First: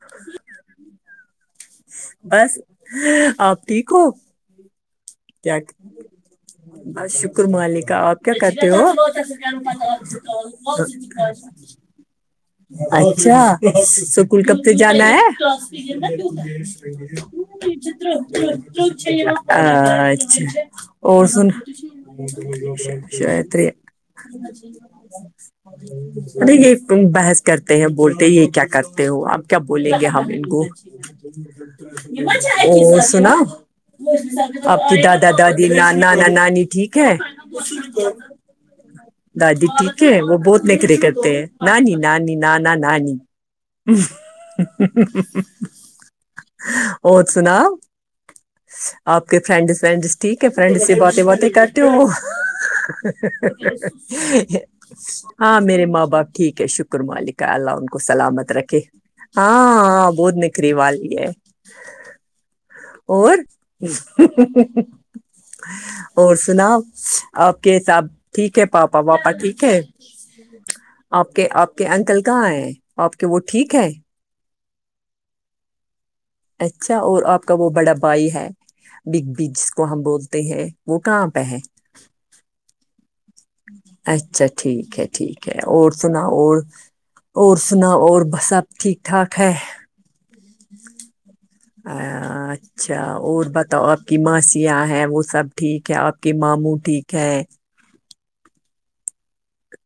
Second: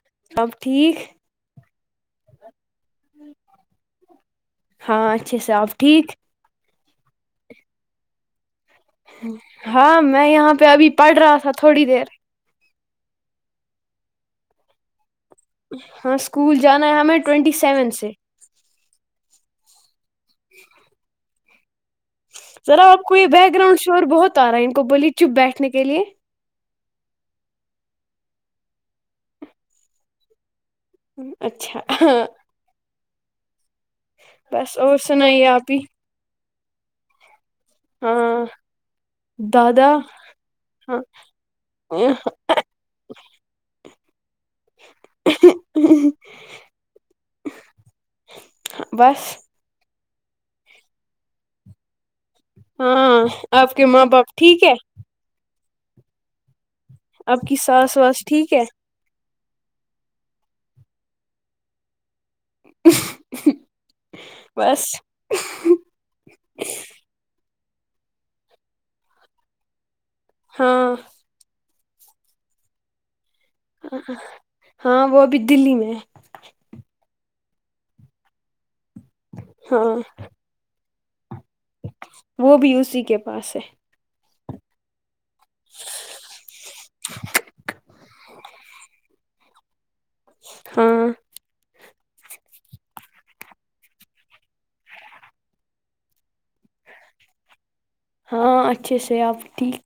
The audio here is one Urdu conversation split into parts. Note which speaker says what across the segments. Speaker 1: ہ
Speaker 2: اب ٹھیک
Speaker 1: بس آپ ٹھیک ہو
Speaker 2: ہاں اچھے سے
Speaker 1: کیا
Speaker 2: آپ ٹھیک
Speaker 1: بس شکر مالکا آپ کیا کرتے ہو
Speaker 2: ہاں میں یہاں پہ ابھی پڑ رہا تھا تھوڑی دیر
Speaker 1: اچھا سکول کب سے جانا ہے
Speaker 2: ہاں اسکول جانا ہے ہمیں ٹوینٹی سیون
Speaker 1: چت
Speaker 2: سے
Speaker 1: ا اچھا اور سن
Speaker 2: ذرا آپ کو یہ بیک
Speaker 1: شیتری
Speaker 2: گراؤنڈ شور بہت آ رہا ہے ان کو بولیے چپ بیٹھنے کے لیے
Speaker 1: ارے یہ تم بحث کرتے ہیں بولتے یہ کیا کرتے ہو آپ کیا بولیں گے ہم ان کو
Speaker 2: اچھا ہاں
Speaker 1: ا سنا
Speaker 2: بس
Speaker 1: آپ
Speaker 2: اور
Speaker 1: کی دادا
Speaker 2: سنائیے
Speaker 1: دادی
Speaker 2: آپ ہی
Speaker 1: نانا نانی ٹھیک ہے
Speaker 2: ہاں
Speaker 1: دادی
Speaker 2: دادا
Speaker 1: ٹھیک ہے وہ بہت نکرے
Speaker 2: ہاں
Speaker 1: کرتے ہیں نانی نانی ن نہ نہ نہیں اور سنا آپ
Speaker 2: بس
Speaker 1: کے فرینڈس ونڈس ٹھیک ہے فرینڈ سے باتیں باتیں کرتے ہو
Speaker 2: ہاں آپ کے ماں باپ ٹھیک ہے
Speaker 1: ہاں میرے ماں باپ ٹھیک ہے شکر ملک
Speaker 2: آپ
Speaker 1: ہے
Speaker 2: کی
Speaker 1: اللہ ان
Speaker 2: ساس
Speaker 1: کو
Speaker 2: واس ٹھیک
Speaker 1: سلامت
Speaker 2: ہے
Speaker 1: رکھے ہاں ہاں بہت نکھری والی ہے اور
Speaker 2: بس
Speaker 1: اور سنا آپ کے حساب ٹھیک ہے پاپا واپا ٹھیک ہے
Speaker 2: ہاں
Speaker 1: آپ کے آپ کہ انکل کہاں آ آپ کے وہ ٹھیک ہے
Speaker 2: ہاں وہ ا بھی دلی میں ہے
Speaker 1: اچھا اور آپ کا وہ بڑا بائی ہے بگ بی جس
Speaker 2: ہاں
Speaker 1: کو ہم بول ہے وہ کہاں پہ ہے
Speaker 2: وہ بھی اسی کے پاس ہے
Speaker 1: اچھا ٹھیک ہے ٹھیک ہے اور سنا اور اور سنا اور ب سب ٹھیک ٹھاک ہے
Speaker 2: ہاں
Speaker 1: اچھا اور بتاؤ آپ کی ماسیاں ہیں وہ سب ٹھیک ہے آپ کی ماموں ٹھیک کہ
Speaker 2: ہاں اچھے سے آپ ٹھیک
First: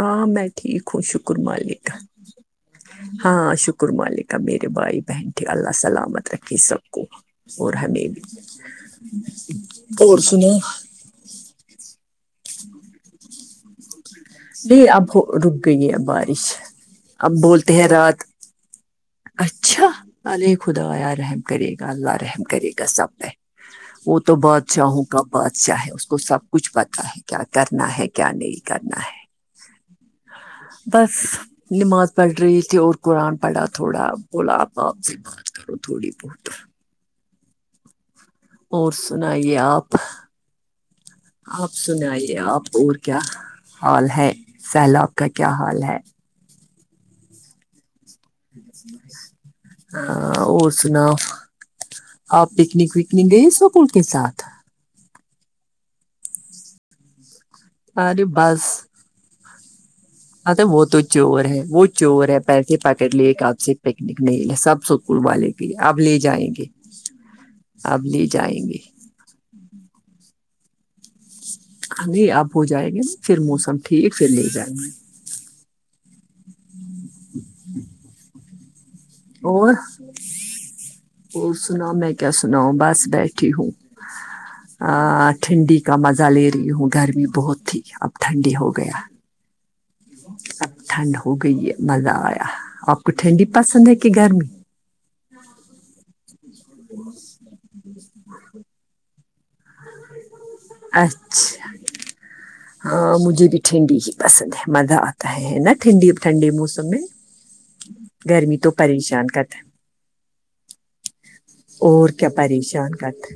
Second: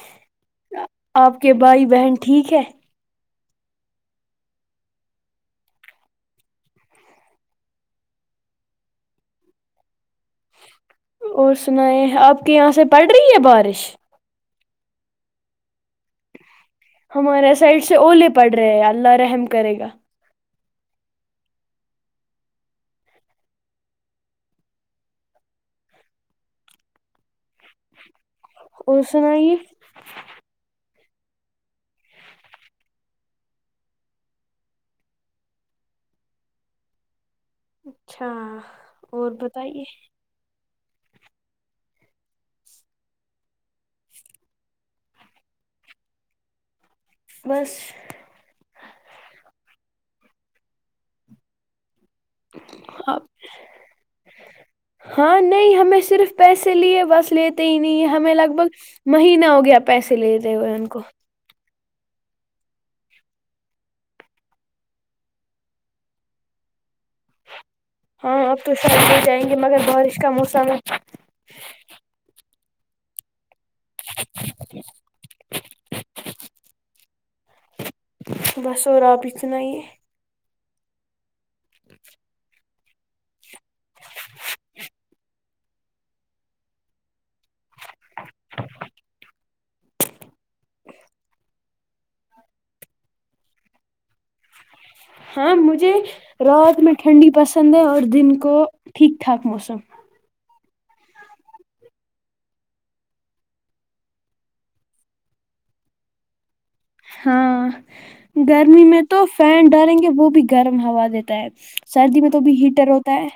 Speaker 1: ہ میں ٹھیک ہوں شکر
Speaker 2: آپ کے بھائی
Speaker 1: مالکم
Speaker 2: بہن ٹھیک ہے
Speaker 1: ہاں شکر ملکا میرے بھائی بہن تھ اللہ سلامت رکھی سب کو اور ہےب بھی اور سنو
Speaker 2: اور سنائیں آپ کے یہاں سے پڑ رہی ہے بارش
Speaker 1: نہیں اب رک گئی ہے بارش اب
Speaker 2: ہمارے
Speaker 1: بولتے
Speaker 2: سائڈ
Speaker 1: ہیں
Speaker 2: سے اوولے
Speaker 1: رات
Speaker 2: پڑ رہے ہیں اللہ رحم کرے گا
Speaker 1: ال خدایا رحم کرے گا اللہ رحم کرے گا سب میں وہ تو بادشاہوں کا بادشاہ ہے اس کو سب کچھ پتاہ ہے کیا کرنا ہے کیا نہیں کرنا
Speaker 2: اور
Speaker 1: ہے
Speaker 2: [inaudible]
Speaker 1: بس نماز پڑھ رہی تھی اور قرآن پڑھا تھوڑا بولا آ بپ بات کرو تھوڑی بہت [unintelligible]
Speaker 2: اچھا
Speaker 1: اور سنے آپ آپ سنئیے آپ اور کیا ہال ہے سیلاب کا کیا ہال ہے
Speaker 2: بس
Speaker 1: ہاں اور سناؤ آپ پکنک
Speaker 2: آپ
Speaker 1: وکنک گئے سکول کے ساتھ
Speaker 2: ہاں نہیں ہمیں صرف پیسے لیے بس لیتے ہی نہیں ہیں ہمیں لگ بھگ مہینہ ہو گیا پیسے لیتے
Speaker 1: اھا
Speaker 2: ہوئے
Speaker 1: وہ
Speaker 2: ان کو
Speaker 1: تو چور ہے وہ چور ہے پیسے پاکٹ لے کے آپ سے پکنک نہیں لے سب سکول والے کے آپ لے جائیں گے اب لے
Speaker 2: ہاں اب
Speaker 1: جائیں
Speaker 2: تو
Speaker 1: گے
Speaker 2: شاد ہو جائیں گے مگر بارش کا موسم ہے
Speaker 1: ہم نہیں آپ ہو جائیں گے نا پھر موسم ٹھیک پھر لے جائیں گے
Speaker 2: [unintelligible] بس ہو راپی چنائی
Speaker 1: اور
Speaker 2: ہے
Speaker 1: اور سنا میں کیا سنا ہوں بس بیٹھی ہوں
Speaker 2: [unintelligible]
Speaker 1: ٹھنڈی کا مزہ لے رہی ہوں گرمی بہت تھی اب ٹھنڈی ہو گیا
Speaker 2: [inaudible]
Speaker 1: اب ٹھنڈ ہو گئی ہے مزہ آیا آپ کو ٹھنڈی پسند ہے کہ گرمی
Speaker 2: ہاں مجھے رات میں ٹھنڈی پسند ہے اور دن کو ٹھیک ٹھاک موسم
Speaker 1: اچھا ہاں مجھے بھی ٹھنڈی ہی پسند ہے مزہ آتا ہے نا ٹھنڈی ٹھنڈے موسم میں
Speaker 2: ہاں
Speaker 1: تو
Speaker 2: گرمی میں تو
Speaker 1: پریشان کرتا ہے
Speaker 2: فین ڈالیں گے وہ بھی گرم ہوا دیتا ہے
Speaker 1: اور
Speaker 2: سردی
Speaker 1: کیا
Speaker 2: میں تو بھی ہیٹر
Speaker 1: پریشان
Speaker 2: ہوتا ہے
Speaker 1: کتے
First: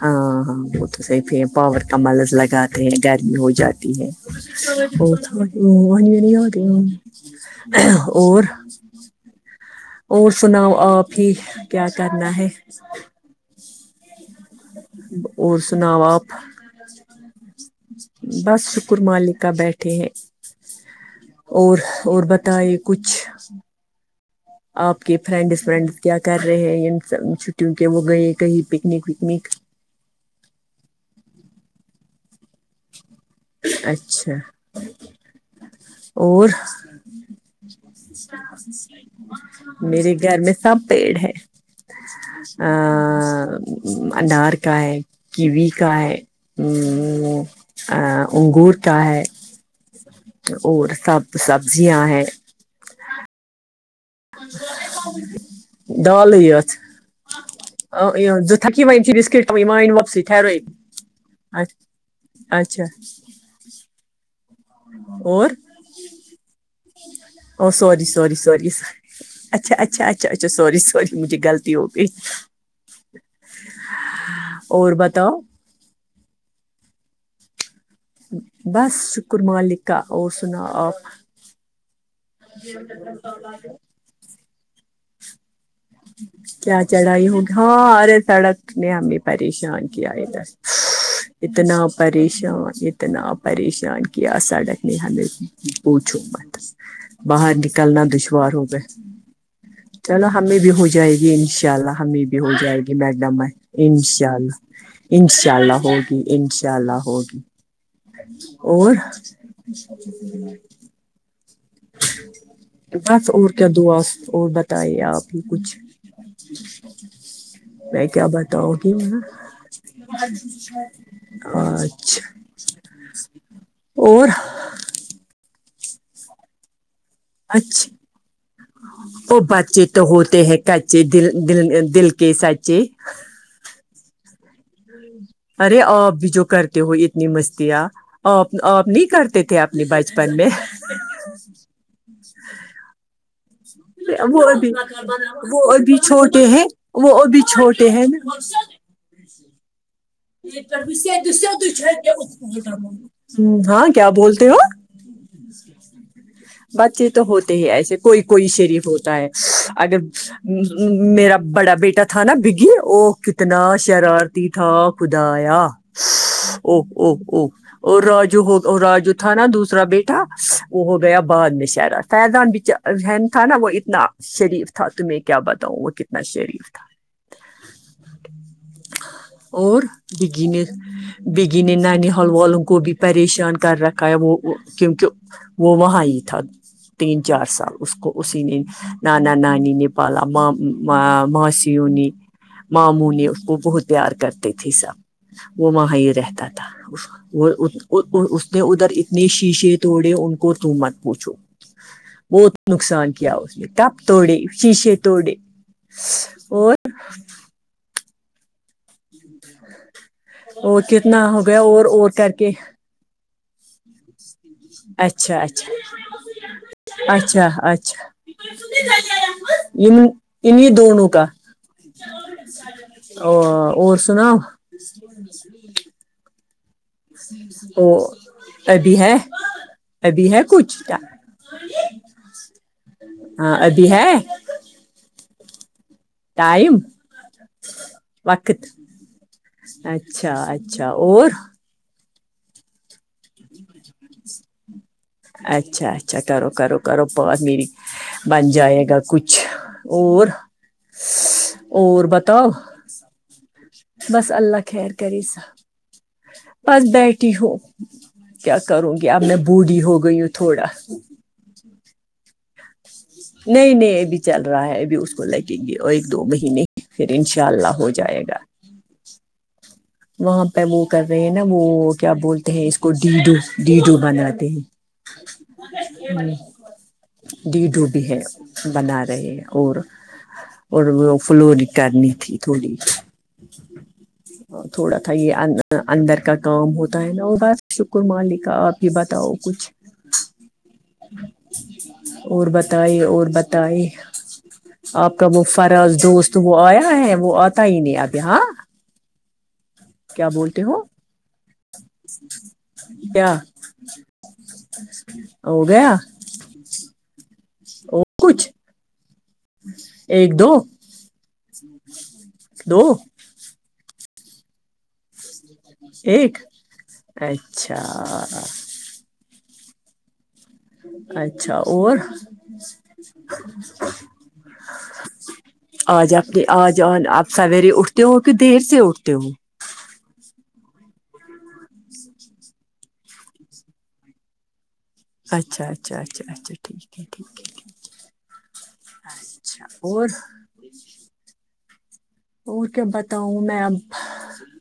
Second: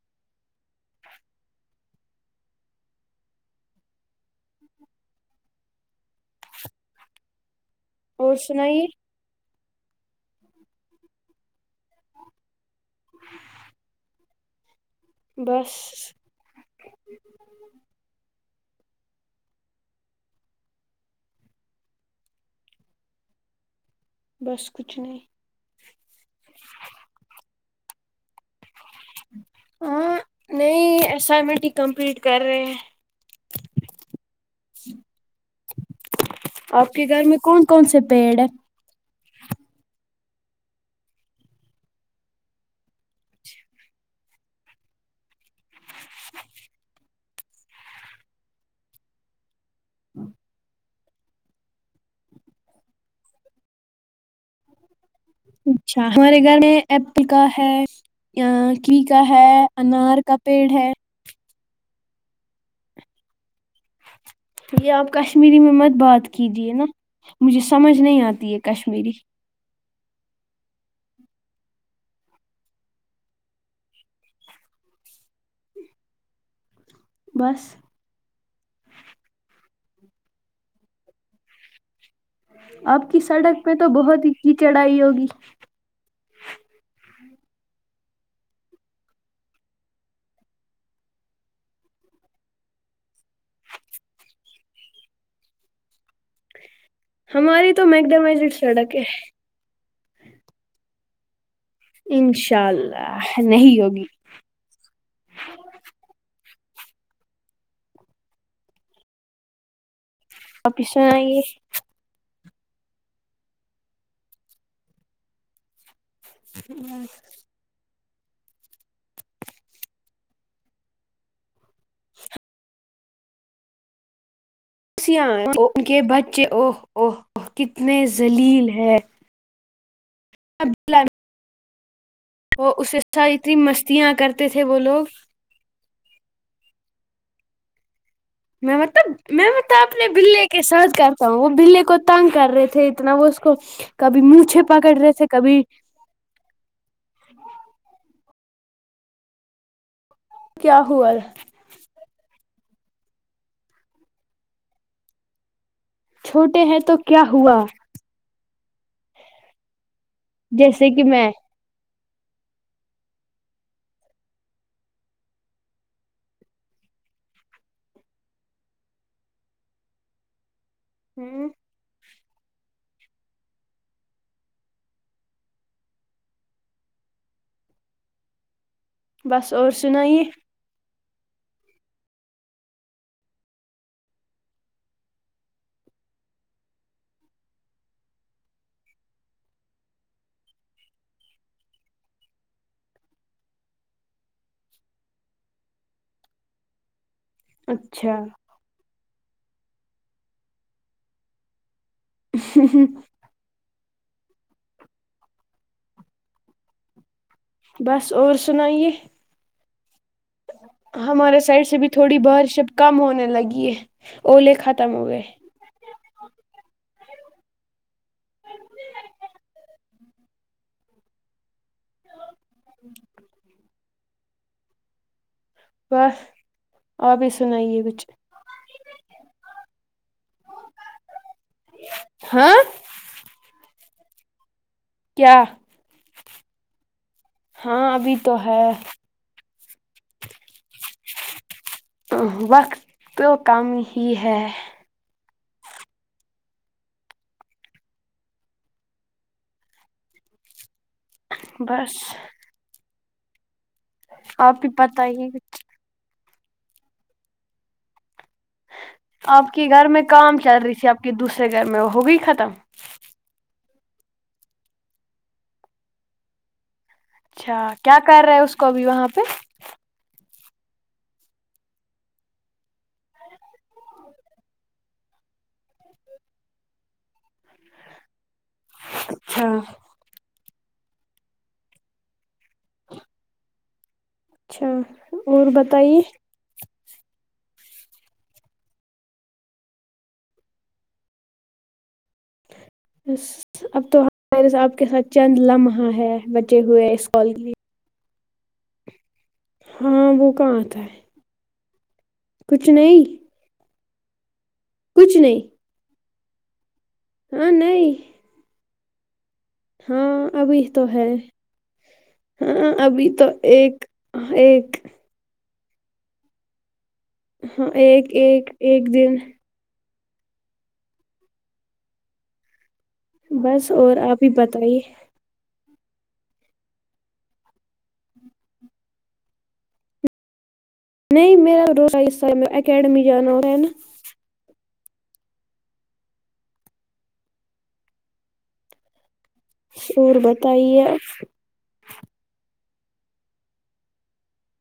Speaker 1: ہاں ہاں وہ تو صحف ہے پاور کا ملز لگاتے ہیں گرمی ہو جاتی ہے نہیں آ گ اور اور سناؤ آپ ہی کیا کرنا ہے اور
Speaker 2: بس
Speaker 1: سناؤ آپ بس شکر مالکہ بیٹھے ہیں اور اور بتائے کچھ
Speaker 2: بس کچھ
Speaker 1: آپ کے
Speaker 2: نہیں
Speaker 1: فرینڈ فرینڈ کیا کر رہے ہیں ان چھٹیوں کے وہ گئے کہیں پکنک وکنک
Speaker 2: ہاں نہیں اسائنمنٹ ہی کمپلیٹ کر رہے ہیں
Speaker 1: اچھا اور
Speaker 2: آپ کے گھر میں کون کون سے پیڑ ہے
Speaker 1: میرے گھر میں سب پیڑ ہے ا انار کا ہے کیوی کا ہے ہ انگور کیا ہے اور سب سبزیاں ہیں اچ
Speaker 2: اچھا ہمارے گھر میں ایپل کا ہے
Speaker 1: جو تھکی وم
Speaker 2: کی
Speaker 1: چ
Speaker 2: کا ہے
Speaker 1: بسکٹ
Speaker 2: انار کا پیڑ ہے
Speaker 1: اچھ اچھا
Speaker 2: یہ آپ
Speaker 1: اور
Speaker 2: کشمیری میں مت بات کیجیے نا مجھے
Speaker 1: او
Speaker 2: سمجھ
Speaker 1: سوری
Speaker 2: نہیں
Speaker 1: سوری
Speaker 2: آتی ہے
Speaker 1: سوری
Speaker 2: کشمیری
Speaker 1: اچھا اچھا اچھا اچھا سوری سوری مجھے غلطی ہو گئی اور بتاؤ
Speaker 2: بس
Speaker 1: بس شکر مالک کا اور سنا آپ
Speaker 2: آپ کی سڑک پ تو بہت ہی ہی چڑائی ہوگی
Speaker 1: کیا چڑھائی ہوگی سارے سڑک نے ہمیں پریشان کیا ا دھر ہ اتنا پریشان اتنا پریشان کیا سڑک نے ہمیں پوچھو م باہر
Speaker 2: ہماری تو
Speaker 1: نکلنا دشوار
Speaker 2: میکڈمائزڈ
Speaker 1: ہو گئے
Speaker 2: سڑک ہے
Speaker 1: چلو ہمیں بھی ہو جائے گی انشاء اللہ ہمیں بھی ہو
Speaker 2: انشاء
Speaker 1: جائے گی
Speaker 2: اللہ
Speaker 1: میڈم
Speaker 2: نہیں ہوگی
Speaker 1: انشاء اللہ انشاء اللہ ہوگی انشاء اللہ ہوگی اور
Speaker 2: پس آ
Speaker 1: بس اور کیا دعا اور بتائیے آپ ہی کچھ
Speaker 2: ا
Speaker 1: میں کیا بتاؤں گی م اچھا اور
Speaker 2: خوشیا ان کے بچے اوہ اوہ اوہ
Speaker 1: اچھا
Speaker 2: کتنے ذلیل ہیں
Speaker 1: وہ بچے تو ہوتے ہیں کچے دل د دل کے س
Speaker 2: وہ اس اتنی مستیاں کرتے تھے وہ لوگ
Speaker 1: ارے ا اب بھی جو کرتے ہو اتنی مستی آ آ
Speaker 2: میں
Speaker 1: آپ نہیں
Speaker 2: مطلب
Speaker 1: کرتے تھے اپنے بچپن میں
Speaker 2: تو وہ بے کو تنگ کر رہے تھے اتنا وہ اس کو کبھی
Speaker 1: وہ
Speaker 2: میچھے
Speaker 1: ابھی
Speaker 2: پکڑ رہے تھے
Speaker 1: وہ
Speaker 2: کبھی
Speaker 1: ابھی چھوٹے ہیں وہ بھی چھوٹے ہیں نا
Speaker 2: کیا ہوا
Speaker 1: ہاں کیا بولتے ہو
Speaker 2: چھوٹے ہیں
Speaker 1: بچ چی تو
Speaker 2: کیا
Speaker 1: ہوتے
Speaker 2: ہوا
Speaker 1: ہی ایسے کوئی کوئی شریف ہوتا ہے اگر
Speaker 2: جیسے کہ میں
Speaker 1: میرا بڑا بیٹا تھا نا بگی وہ کتنا شرارتی تھا کدایاں او او او اور راجو ہو راجو تھا نا دوسرا بیٹا وہ ہو گیا
Speaker 2: ہ
Speaker 1: بعد میں شہرا فیضان ذن تھا نا وہ اتنا شریف تھا تمہیں کیا بتاؤں وہ کتنا شریف تھا
Speaker 2: بس اور سناائیے
Speaker 1: نے بگی نے نان حل والوں کو بھی پریشان کر رکھا ہے وہ کیونک وہ وہاں ہی تھا تین چار سال اس کو اسی نے نانا نانی نے پالا ماں ماسییوں نے ماموں نے اس کو بہت پیار کرتے تھے سب وہ وہاں یہ رہتا تھا
Speaker 2: اچھا
Speaker 1: وہ نے ادھر اتنے شیشے توڑے ان کو تو مت پوچھو وہ نقصان کیا اس نے کپ توڑے شیشے توڑے اور
Speaker 2: بس اور سنائیے
Speaker 1: اور کتنا
Speaker 2: ہمارے
Speaker 1: ہو گیا
Speaker 2: سائڈ سے
Speaker 1: اور
Speaker 2: بھی
Speaker 1: اور
Speaker 2: تھوڑی
Speaker 1: کر کے
Speaker 2: بارش اب کم ہونے لگی ہے اولے ختم ہو گئے
Speaker 1: اچھا اچھا اچھا اچھا ع ہی دونوں کا اور اور سناؤ
Speaker 2: واہ
Speaker 1: ا تبھی ہے تبھی ہے کچھ کیا
Speaker 2: ہاں
Speaker 1: ہاں ابھی ہے
Speaker 2: کیا
Speaker 1: ٹائم
Speaker 2: ہاں ابھی تو ہے
Speaker 1: وقت اچھا اچھا اور
Speaker 2: وقت تو کم ہی ہے
Speaker 1: اچھا اچھا کرو کرو کرو بت میری بن جائے گا کچھ اور
Speaker 2: بس
Speaker 1: اور بتاؤ بس اللہ
Speaker 2: آپ ہی
Speaker 1: خیر
Speaker 2: پتہ
Speaker 1: کری
Speaker 2: ہی
Speaker 1: سا بس بیٹھی ہو کیا کروں گی اب میں
Speaker 2: آپ کے
Speaker 1: بوڑھی
Speaker 2: گھر
Speaker 1: ہو
Speaker 2: میں
Speaker 1: گئی ہوں
Speaker 2: کام چل
Speaker 1: تھوڑا
Speaker 2: رہی تھی آپ کے دوسرے گھر میں ہوگئی ختم
Speaker 1: نہیں نہیں ابھی چل رہا ہے اب اس کو لے کے گ ایک دو مہینے پھر انشاء اللہ ہو جائے گا
Speaker 2: کبھی وہاں پہ
Speaker 1: وہاں پہ وہ کر رہے ہیں نا وہ کیا بولتے ہیں اس کو ڈیڈو ڈیڈو بناتے ہیں
Speaker 2: [inaudible]
Speaker 1: ہ دیی ڈوب ہے بنا رہے
Speaker 2: اچھا
Speaker 1: اور اور وہ فلور کرنی تھی تھوڑی
Speaker 2: اچھا
Speaker 1: تھوڑا تھا یہ
Speaker 2: اور بتائیے
Speaker 1: اندر کا کام ہوتا ہے نا اور بس شکر مالک کا آپ ہی بتاؤ کچھ ج اور بتائی اور
Speaker 2: بس اب
Speaker 1: بتائی
Speaker 2: تو ہمارے کے ساتھ
Speaker 1: آپ کا
Speaker 2: چند
Speaker 1: وہ
Speaker 2: لمحہ
Speaker 1: فراز
Speaker 2: ہے
Speaker 1: دوست تو
Speaker 2: بچے
Speaker 1: وہ آیا
Speaker 2: ہوئے اس
Speaker 1: ہے
Speaker 2: کال
Speaker 1: وہ
Speaker 2: کے لیے
Speaker 1: آتا ہی نہیں آپ ہاں ہو
Speaker 2: [unintelligible] کچھ نہیں
Speaker 1: کیا
Speaker 2: کچھ نہیں
Speaker 1: ہو گیا
Speaker 2: ہاں نہیں
Speaker 1: اور کچھ
Speaker 2: ہاں
Speaker 1: ایک دو
Speaker 2: ابھی تو ہے ہاں
Speaker 1: دو
Speaker 2: ابھی تو ایک ایک
Speaker 1: ایک
Speaker 2: ہاں
Speaker 1: اچھا
Speaker 2: ایک ایک ایک دن
Speaker 1: اچھا اور
Speaker 2: بس اور آپ ہی بتائیے
Speaker 1: آج آنی آج آپ سویرے اٹھتے ہو کہ دیر سے اٹھتے ہو
Speaker 2: نہیں میرا روز حص اکیڈمی جانا ہو ہے نا
Speaker 1: اچھا اچھا اچھا اچھا ٹھیک ہے ٹھیک ہے ٹھ
Speaker 2: اورور بتائیے آپ
Speaker 1: اور کیا بتاؤں میں اب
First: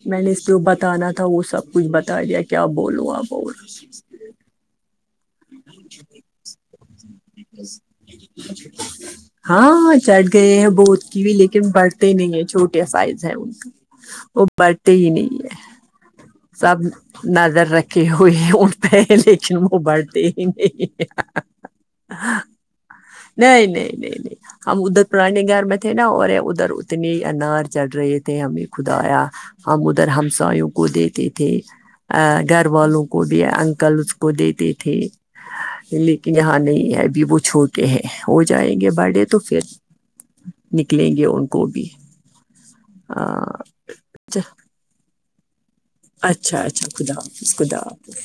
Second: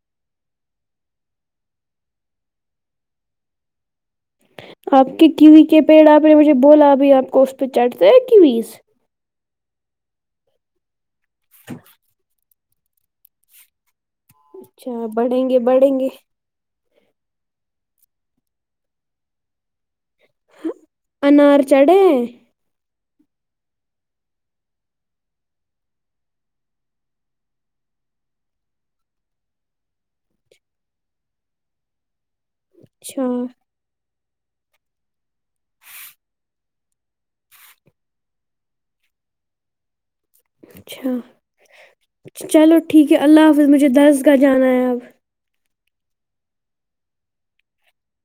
Speaker 1: میں نے اس پہ بتانا تھا وہ سب کچھ بتا دیا کیا بولو اب اور
Speaker 2: آپ کے کیوی کے پیڑ آپ نے مجھے بولا ا بھائی آپ کو اس پہ چڑھتے ہے کیویز
Speaker 1: ہاں چٹھ گئے ہیں بہت کی بھی لیکن بڑھتے نہیں ہے چھوٹی سائ ہے
Speaker 2: اچھا بڑھیں گے بڑھیں گے
Speaker 1: سب نظر رکھے ہوئے ان پہ لیکن وہ بڑھتے نہیں
Speaker 2: انار چڑھے ہیں
Speaker 1: نہیں نہیں نہیں نہیں ہم ادھر پرانے گھر میں تھے نا اور ادھر اتنے انار چڑھ رہے تھے ہمیں خدایا ہم ادھر ہمسایوں کو دیتے تھے گھر والوں
Speaker 2: اچھا
Speaker 1: کو بھی کل اس کو دیتے تھے لیکن یہاں نہیں ہے ابھی وہ چھوٹے ہے ہو جائیں گے بڑڈے تو پھر
Speaker 2: اچھا
Speaker 1: نکلیں گے ان کو بھی
Speaker 2: چلو ٹھیک ہے اللہ
Speaker 1: ہاں
Speaker 2: حافظ مجھے درس کااہ
Speaker 1: اچھا
Speaker 2: جانا ہے اب
Speaker 1: اچھا اچھا خدا حافظ خدا حافظ